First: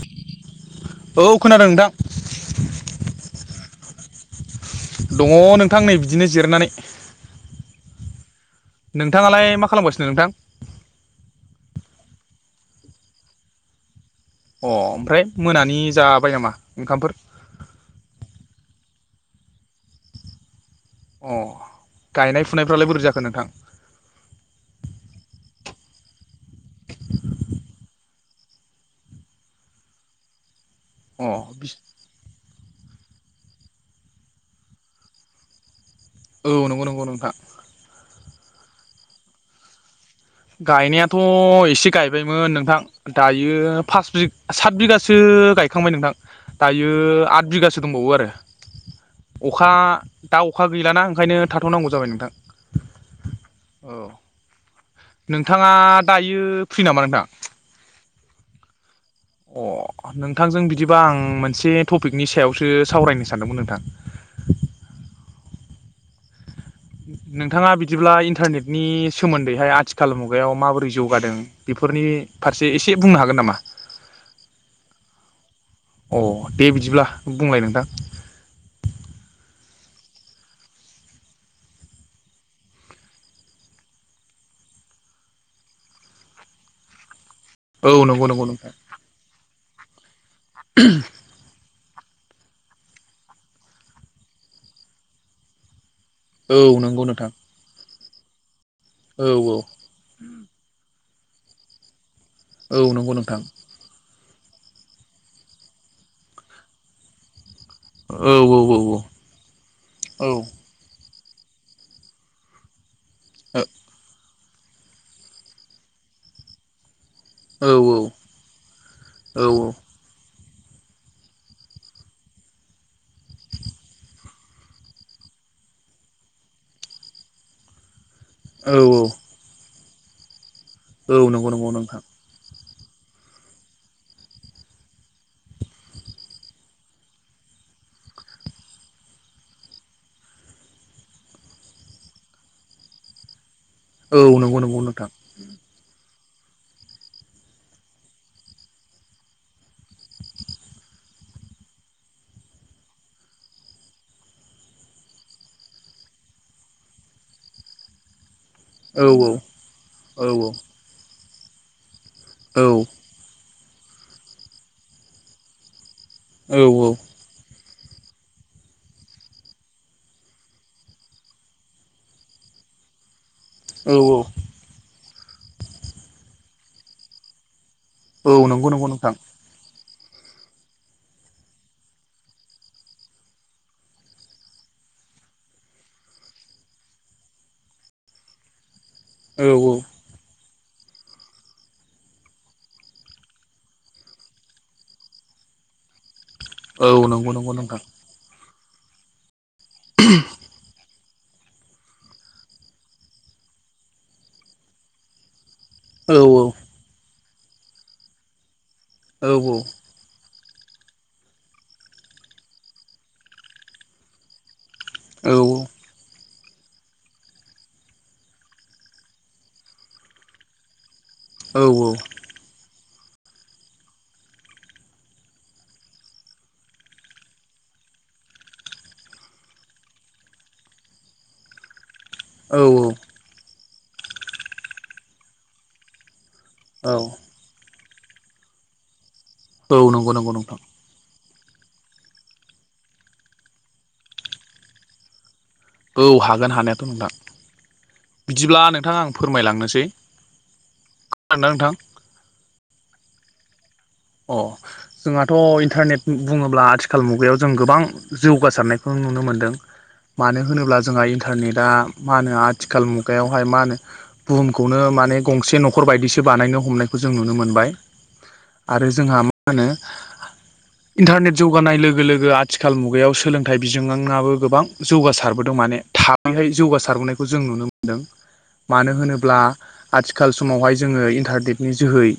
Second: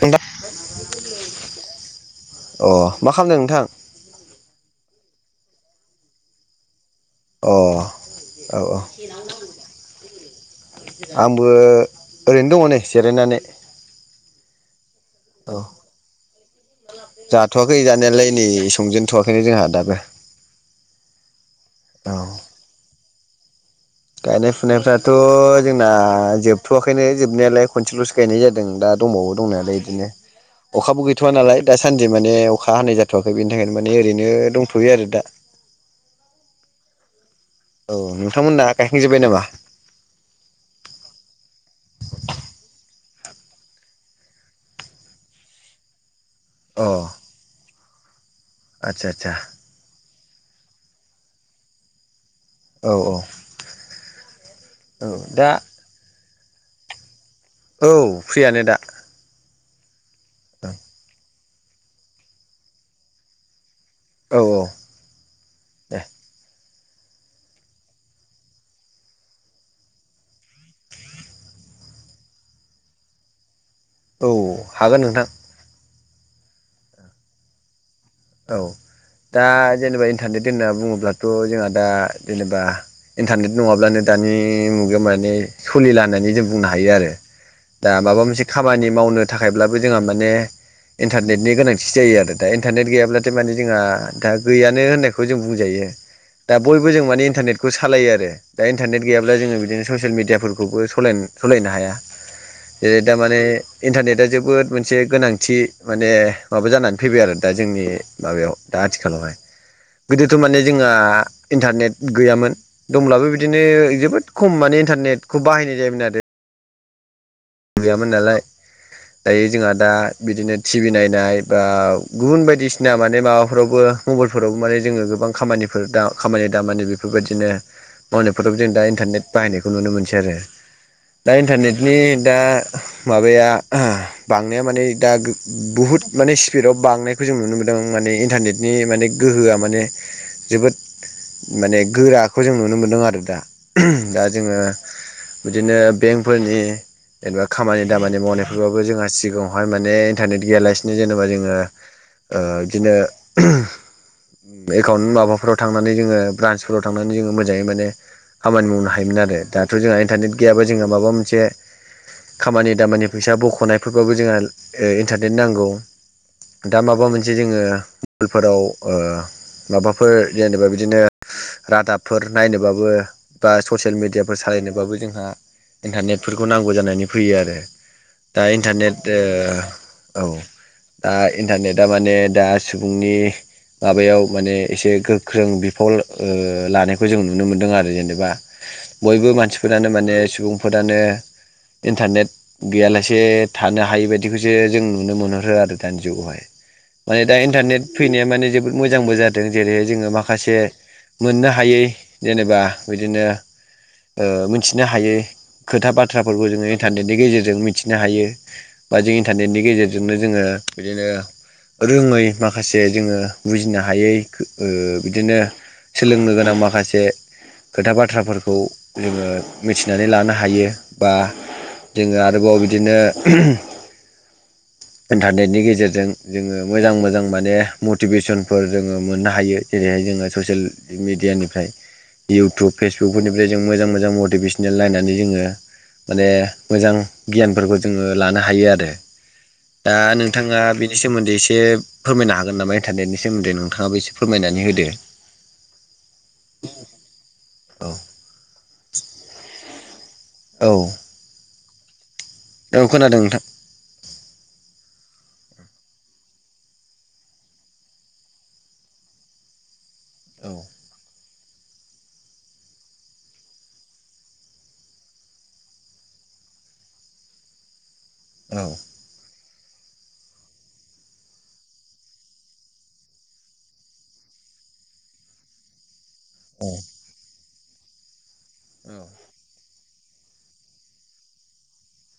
नोंथां औ खोनादों नोंथां अ मा खालामदों नोंथां? दङ नोंथां नै बिदिनो जिरनानै । अ औ औ नोंथाङालाय मा खालामगासिनो नोंथां आंबो ओरैनो दङ नै जिरायनानै । अ ओमफ्राय मोनानि जाबाय नामा? ओंखामफोर जाथ'वाखै जानायालाय नै संजेनथ'वाखैनो जोंहा दाबो । अ गायनाय फुनायफ्रालाय बोरै जाखो नोंथां? गायनाय फुनायफ्राथ' जोंना जोबथ'वाखैनो जोबनायालाय खनसेल'सो गायनाय जादों दा दंबावो दंनायालाय इदिनो अखाबो अ गैथ'व नालाय दा सानदि माने अखा हानाय जाथ'वाखै बिनि थाखायनो माने ओरैनो दंथ'यो आरो दा । औ नंगौ नंगौ नोंथां । नोंथांमोनना गायखां जोबबाय नामा? गायनायाथ' एसे गायबायमोन नोंथां दायो पास बि सात बिगासो सो गायखांबाय नोंथां अ दायो आद बिगासो दंबावो आरो आदसा आदसा । अखा दा अखा गैला ना ओंखायनो थाथ'नांगौ जाबाय नोंथां । औ औ औ औ दा नोंथाङा दायो फ्रि नामा नोंथां? औ फ्रियानो दा । अ नोंथांजों बिदिबा आं मोनसे टपिकनि सायावसो सावरायनो सानदोंमोन नोंथां । औ औ दे । नोंथाङा बिदिब्ला इन्टारनेटनि सोमोन्दैहाय आथिखाल मुगायाव माबोरै जौगादों बेफो फोरनि फारसे एसे बुंनो हागोन नामा? औ हागोन नोंथां । अ दे बिदिब्ला बुंलाय नोंथां । औ दा जेनेबा इन्टारनेट होनना बुङोब्लाथ' जोंहा दा जेनेबा इन्टारनेट नङाब्लानो दा दानि मुगायाव माने सलिला होननानै जों बुंनो हायो आरो । औ दा माबा नंगौ मोनसे नंगौ नोंथां खामानि मावनो थाखायब्लाबो जोंहा माने इन्टारनेटनि गोनां थि जायो आरो दा इन्टारनेट गैयाब्लाथाय माने जोंहा दा गैयानो होननायखौ जों बुंजायो । दा औ बयबो नंगौ जों माने नोंथां इन्टारनेटखौ सालायो आरो दा इन्टारनेट औ गैयाब्ला औ जोङो बिदिनो ससियेल मिडियाफोरखौबो सलायनो सलायनो हाया औ ए नंगौ नोंथां दामाने इन्टारनेआ जोबोद मोनसे गोनांथि माने माबा जानानै फैबाय आरो दा जोंनि औ माबायाव औ दा आथिखालावहाय औ गोदोथ' माने जोंहा इन्टारनेट गैयामोन । दंब्लाबो बिदिनो जोबोद खम माने इन्टारनेटखौ बाहायनाय जायोमोन आरो । औ गैयामोन नालाय दायो औ औ जोंहा दा बिदिनो टिभि नायनाय बा गुबुन बायदिसिना माने माबाफोरावबो मबाइलफोरावबो माने जोङो गोबां खामानि दा खामानि दामानि बेफोरबायदिनो मावनायफोराव जों दा इन्टारनेट बाहायनायखौ नुनो मोनसै आरो औ दा नंगौ नंगौ इन्टारनेटनि नोंथां दा माबाया बांनाया माने दा बुहुद माने स्पिडाव बांनायखौ जों नु नुनो मोनदों माने इन्टारनेटनि माने गोहोआ माने जोबोद माने गोराखौ जों नुनो मोनदों आरो दा औ दा जोङो नंगौ नंगौ नोंथां बिदिनो बेंकफोरनि जेनेबा खामानि दामानि मावनायफोर आवबो जोंहा सिगाङावहाय माने इन्टारनेट गैयालासिनो जेनेबा जोङो ओ बिदिनो एकाउन्ट माबाफोराव थांनानै जोङो ब्रान्सफोराव थांनानै जोङो मोजाङै माने खामानि मावनो औ हायोमोन आरो दाथ' जोंहा औ इन्टारनेट औ गैयाबा जोंहा माबा मोनसे खामानि दामानि फैसा बख'नायफोरबाबो जोंहा इन्टारनेट नांगौ। दा माबा मोनसे जोङो फोराव ओ माबाफोर जेनेबा बिदिनो रादाबफोर नायनोबाबो बा औ ससियेल मिडियाफोर सालायनोबाबो जोंहा इन्टारनेटफोरखौ नांगौ जानानै फैयो आरो। दा औ नंगौ नंगौ इन्टारनेट नोंथां ओ औ। दा इन्टारनेटआ माने दा सुबुंनि माबायाव माने एसे गोख्रों बिफल ओ लानायखौ जों नुनो मोनदों आरो जेनेबा बयबो औ औ मानसिफोरानो माने सुबुंफोरानो इन्टारनेट गैयालासे थानो हायि बायदिखौसो जों नुनो मोनहरो आरो दानि जुगावहाय औ माने नंगौ दा नंगौ नोंथां इन्टारनेट फैनाया माने जोबोद मोजांबो जादों जेरैहाय जोङो माखासे मोननो हायै जेनेबा बिदिनो मिथिनो हायै खौ औ बाथ्राफोरखौ जोङो इन्टारनेटनि गेजेरजों मिथिनो हायो बा जों औ इन्टारनेटनि गेजेरजोंनो जोङो बिदिनो रोङै माखासे जोङो बुजिनो हायै ओ औ बिदिनो सोलोंनो गो नां माखासे खोथा बाथ्राफोरखौ जोङो मिथिनानै लानो हायो। बा औ जोङो आरोबाव बिदिनो [inaudible] इन्टारनेटनि गेजेरजों जोङो मोजां मोजां माने मटिभेसनफोर जोङो मोननो हायो जेरैहाय जोङो ससियेल मिडियानिफ्राय। औ इउटुब फेसबुकफोरनिफ्राय जों मोजां मोजां मटिभेसनेल नायनानै जोङो माने औ मोजां गियानफोरखौ जोङो लानो हायो आरो औ दा नंगौ नंगौ नोंथां नोंथाङा बेनि सोमोन्दै एसे फोरमायनो हागोन नामा इन्टारनेटनि सोमोन्दै नोंथाङाबो एसे फोरमायनानै होदो। औ हागोन हानायाथ' नोंथां। औ बिदिब्ला नोंथाङा आं फोरमायलांनोसै। औ ना नोंथां? औ खोनादों नोंथां। अ जोंहाथ' इन्टारनेट बुङोब्ला आथिखाल मुगायाव जों गोबां जौगासारनायखौ नुनो मोनदों। मानो औ होनोब्ला जोंहा इन्टारनेटा मा होनो आथिखाल मुगायावहाय मा होनो बुहुमखौनो माने गंसे न'खर बायदिसो बानायनो हमनायखौ जों नुनो मोनबाय। औ आरो जोंहा मा होनो इन्टारनेट जौगानाय लोगो लोगो आथिखाल मुगायाव सोलोंथाइ बिजोङाबो गोबां जौगासारबोदों मा माने थाबैहाय औ जौगासारबोनायखौ जों नुनो मोन्दों मानो होनोब्ला आथिखाल समावहाय जोङो इन्टारनेटनि जोहै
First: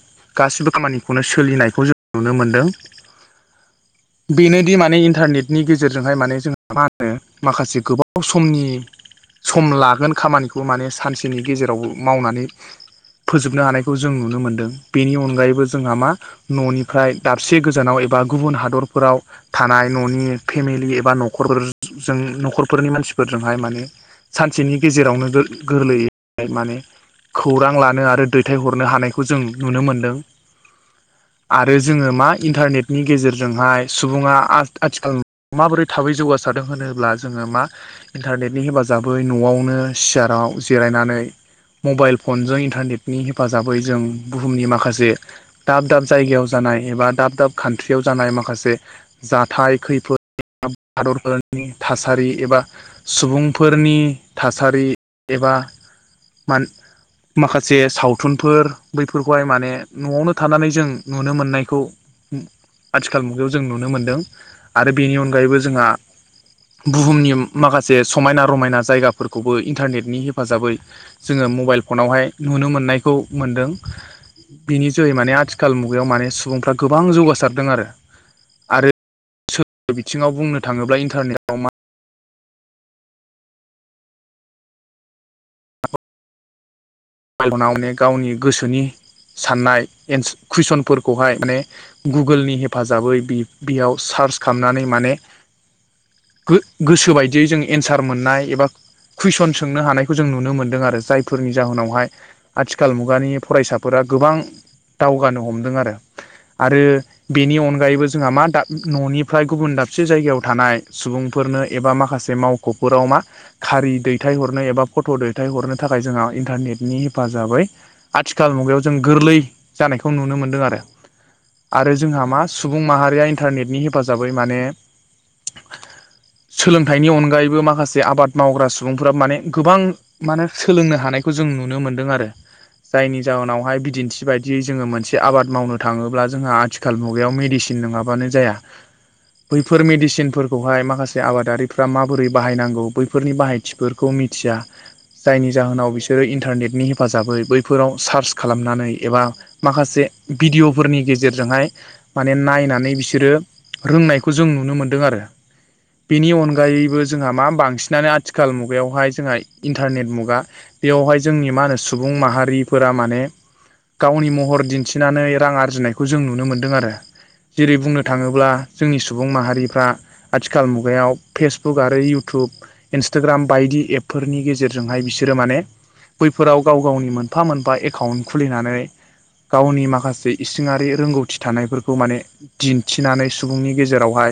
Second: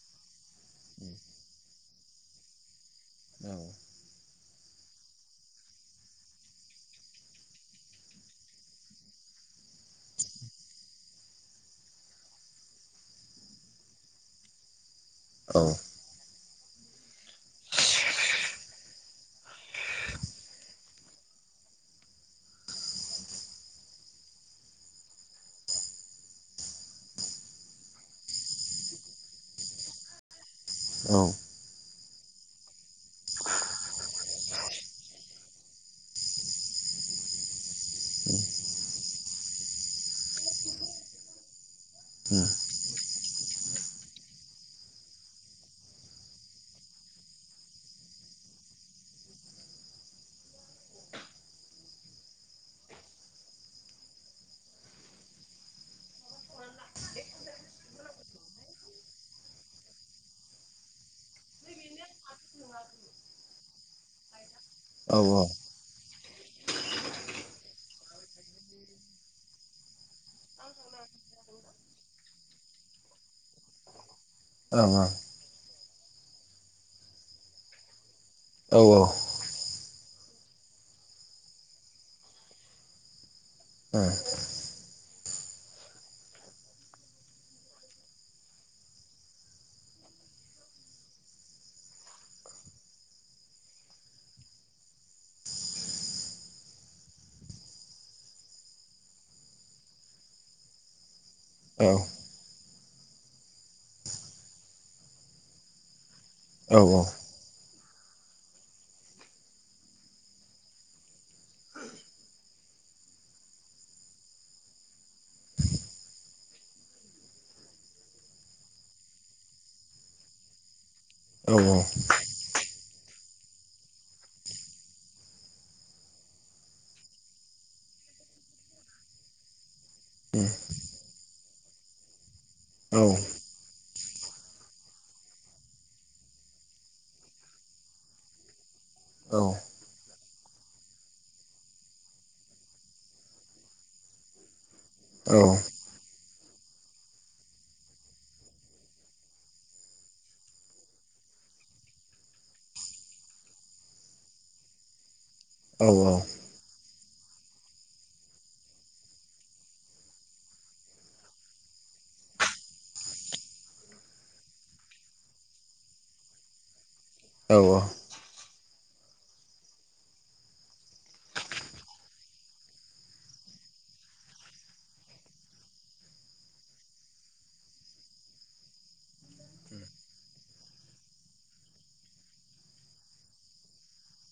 गासिबो खामानि खौनो सोलिनायखौ जों नुनो मोनदों। [inaudible] बेनोदि माने इन्टारनेटनि गेजेरजोंहाय माने जोंहा मा होनो माखासे गोबाव समनि सम लागोन खामानिखौ माने सानसेनि गेजेरावबो मावनानै फोजोबनो हानायखौ जों नुनो मोन्दों बेनि औ अनगायैबो जों न'निफ्राय दाबसे गोजानाव एबा गुबुन हादरफोराव थानाय न'नि फेमिलि बा न'खरफोरजों न'खरफोरनि मानसिफोरजोंहाय माने सानसेनि गेजेरावनो गोरलैय माने खौरां लानो आरो दैथायहरनो हानायखौ जों नुनो मोनदों औ आरो जोङो मा इन्टारनेटनि गेजेरजोंहाय सुबुङा आथिखाल माबोरै थाबै जौगासारदों होनोब्ला जोङो मा इन्टारनेटनि हेफाजाबै न'आवनो सियाराव राव जिरायनानै मबाइल फनजों इन्टारनेटनि हेफाजाबै जों बुहुमनि माखासे दाब दाब जायगायाव जानाय एबा दाब दाब कान्ट्रियाव जानाय माखासे जाथाय खैफोद हादरफोरनि थासारि एबा सुबुंफोरनि थासारि एबा म माखासे सावथुनफोर बैफोरखौहाय माने न'आवनो थानानै जों नुनो मोननायखौ आथिखाल मुगायाव जों नुनो मोनदों आरो बेनि औ अनगायैबो जोंहा बुहुमनि माखासे समायना रमायना जायगाफोरखौबो इन्टारनेटनि हेफाजाबै जोङो मबाइल फन आावहाय नुनो मोननायखौ मोनदों औ बिनि औ जोहै माने आथिखाल मुगायाव माने सुबुंफ्रा गोबां जौगासारदों आरो औ औ सोर बिथिङाव बुंनो थाङोब्ला इन्टारनेटआव मा फल'नावनो गावनि गोसोनि साननाय एनस कुइसनफोरखौहाय माने गुगोलनि हेफाजाबै बे बेयाव सा सार्च खालामनानै माने गो गोसो बायदियै जों एन्सार मोननाय एबा कुइसन सोंनो हानायखौ जों नुनो मोन्दों आरो जायफोरनि जाहोनावहाय आथिखाल मुगानि फरायसाफोरा गोबां दावगानो हमदों आरो आरो बेनि अन -गायैबो जोंहा मा दा न'निफ्राय गुबुन दाबसे जायगायाव थानाय सुबुंफोरनो एबा माखासे मावख' फोराव मा खारि दैथायहरनो एबा फट' दैथाय हरनो थाखाय जोंहा इन्टारनेट बिनि हेफाजाबै आथिखाल मुगायाव जों गोरलै जानायखौ नुनो मोनदों आरो औ आरो जोंहा मा सुबुं माहारिया इन्टारनेटनि हेफाजाबै माने सोलोंथाइनि अनगायैबो माखासे आबाद मावग्रा सुबुंफोरा माने गोबां माने सोलोंनो हानायखौ जों नुनो मोनदों आरो औ जायनि जाहोनावहाय बिदिन्थि बायदियै जोङो मोनसे आबाद मावनो थाङोब्ला जोंहा आथिखाल मुगायाव मेडिसिन -इन नङाबानो जाया औ बैफोर मेडिसिनफोरखौहाय माखासे आबादारिफ्रा माबोरै बाहायनांगौ बैफोरनि बाहायथिफोरखौ मिथिया जायनि जाहोनाव बिसोरो इन -टारनेटनि हेफाजाबै बैफोराव सार्च खालामनानै एबा माखासे भिडिअ'फोरनि गेजेरजों -हाय माने नायनानै बिसोरो रोंनायखौ जों नुनो मोनदों आरो औ बेनि अनगायैबो जोंहा मा बांसिनानो आथिखाल मुगायावहाय जोंहा इन्टारनेट मुगा बेयावहाय जोंनि मा होनो सुबुं माहारिफोरा माने गावनि महर दिन्थिनानै रां आरजिनायखौ जों नुनो मोन्दों आरो औ जेरै बुंनो थाङोब्ला जोंनि सुबुं माहारिफ्रा आथिखाल मुगायाव फेसबुक आरो इउटुब इनसटाग्राम बाय -दि एपफोरनि गेजेरजोंहाय बिसोरो माने बैफोराव गाव गावनि मोनफा मोनफा एकाउन्ट खुलिनानै गावनि माखासे इसिङारि रोंगौथि थानायफोरखौ माने दिन्थिनानै सुबुंनि गेजेरावहाय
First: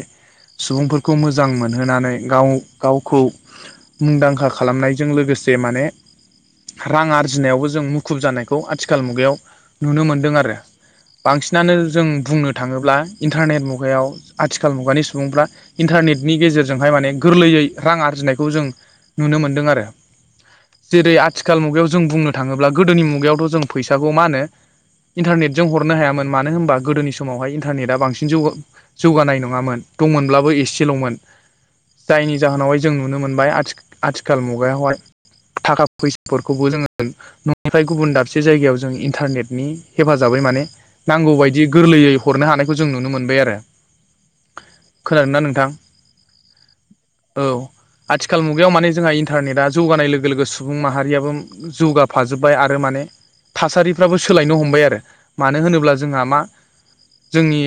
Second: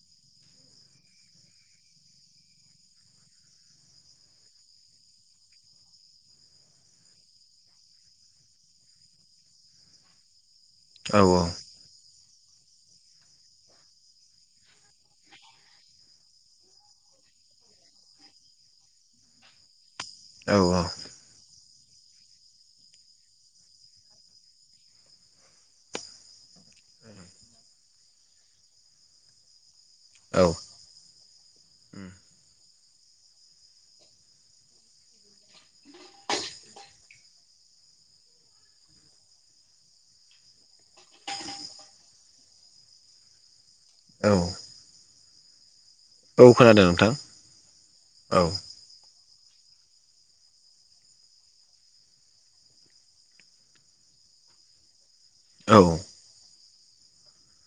सुबुंफोरखौ मोजां मोनहोनानै गाव गावखौ मुंदांखा खालामनायजों लोगोसे -से माने रां आरजिनायावबो जों मुखुब जानायखौ आथिखाल मुगायाव नुनो मोनदों आरो औ बांसिनानो जों बुंनो थाङोब्ला इन्टारनेट मुगायाव आथिखाल मुगानि सुबुंफ्रा इन्टारनेटनि गेजेरजोंहाय माने गोरलैयै रां आरजिनायखौ जों नुनो मोन्दों आरो। औ औ खाल मुगायाव जों बुंनो थाङोब्ला गोदोनि मुगायावथ' जों फैसाखौ मा होनो इन्टारनेटजों हरनो हायामोन मानो होनबा गोदोनि समावहाय इन्टारनेटा बांसिन जौग जौगानाय नङामोन। दंमोनब्लाबो एसेल'मोन जायनि जाहोनावहाय जों नुनो मोनबाय आथि आथिखाल मुगायावहाय थाखा फैसाफोरखौबो जोङो न'निफ्राय गुबुन दाबसे जायगायाव जों इन्टारनेटनि हेफाजाबै माने नांगौ बायदि गोरलैयै हरनो हानायखौ जों नुनो मोनबाय आरो औ खोनादों ना नोंथां खोनादों नोंथां औ औ आथिखाल मुगायाव माने जोंहा इन न्टारनेटआ जौगानाय लोगो लोगो सुबुं माहारियाबो जौगाफाजोब्बाय आरो माने थासारिफ्राबो सोलायनो हमबाय आरो मानो औ होनोब्ला जोंहा मा जोंनि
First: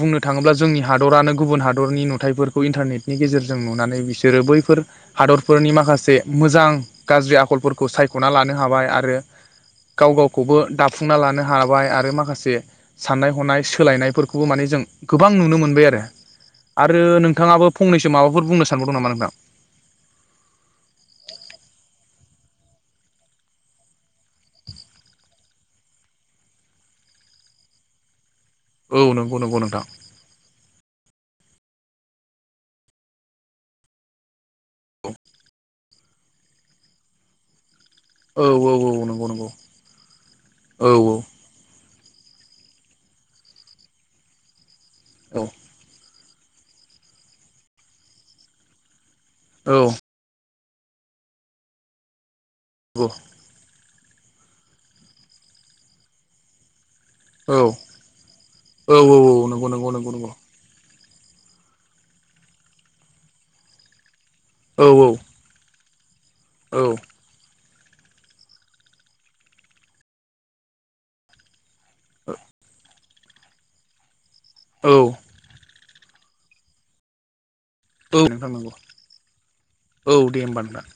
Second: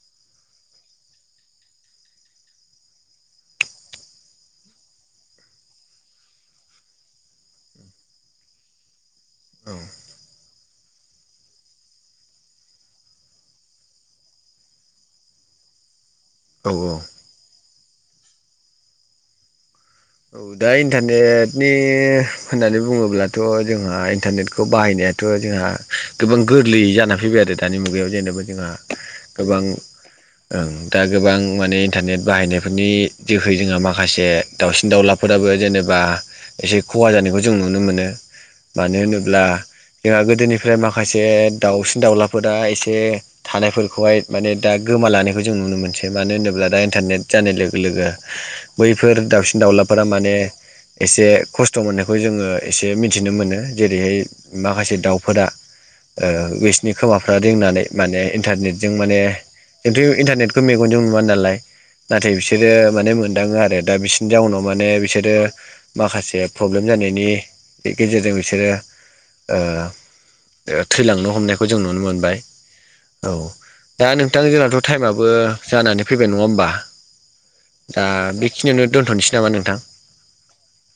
बुंनो थाङोब्ला जोंनि हादरानो गुबुन हादरनि नुथायफोरखौ इन्टारनेटनि गेजेरजों नुनानै बि सोरो बैफोर हादरफोरनि माखासे मोजां गाज्रि आखलफोरखौ सायख'ना लानो हाबाय आरो गाव गावखौबो दाफुंना लानो हाबाय आरो माखासे साननाय हनाय सोलायनायफोरखौबो माने जों गोबां नुनो मोनबाय आरो औ आरो नोंथाङाबो फंनैसो माबाफोर बुंनो सानबावदों नामा नोंथां औ दा इन्टारनेटनि होननानै बुङोब्लाथ' जोंहा इन्टारनेटखौ बाहायनायाथ' जोंहा गोबां गोरलै जानानै फैबाय आरो दानि मुगायाव जेनेबा जोंहा औ नंगौ नंगौ गोबां नोंथां ओं दा गोबां माने इन्टारनेट बाहायनायफोरनि जोहै जोंहा माखासे दाउसिन दाउलाफ फोराबो जेनेबा एसे खहा जानायखौ जों नुनो मोनो । औ औ मानो औ नंगौ होनोब्ला नंगौ जोंहा गोदोनिफ्राय औ माखासे दाउसि दाउलाफोरा एसे थानायफोरखौहाय माने दा गोमा लांनायखौ औ नंगौ औ जों नुनो मोनसै । मानो होनोब्ला दा इन्टारनेट जानाय लोगो लोगो बैफोर दावसिन दावलाफ औ माने एसे खस्थ' मोननायखौ जोङो एसे मिथिनो मोनो । जेरैहाय माखासे दाउफोरा ओ विस्थ नि खोमाफ्रा रोंनानै माने इन्टारनेटजों माने नंगौ नंगौ जोंथु नंगौ नंगौ इन्टारनेटखौ मेगनजों नु वानालाय नाथाय बिसोरो माने मोनदाङो आरो दा बिसिनि जाउनाव औ माने बिसोरो माखासे औ प्रब्लेम जानायनि गेजेरजों बिसोरो ओ ओ थैलांनो हमनायखौ जों नुनो मोनबाय औ दा नों थां जोंनाथ' औ टाइमाबो जानानै फैबाय नङा होमबा दा नोंथां नंगौ बेखिनियावनो दोनथ'नसै औ दे होमबा नोंथां।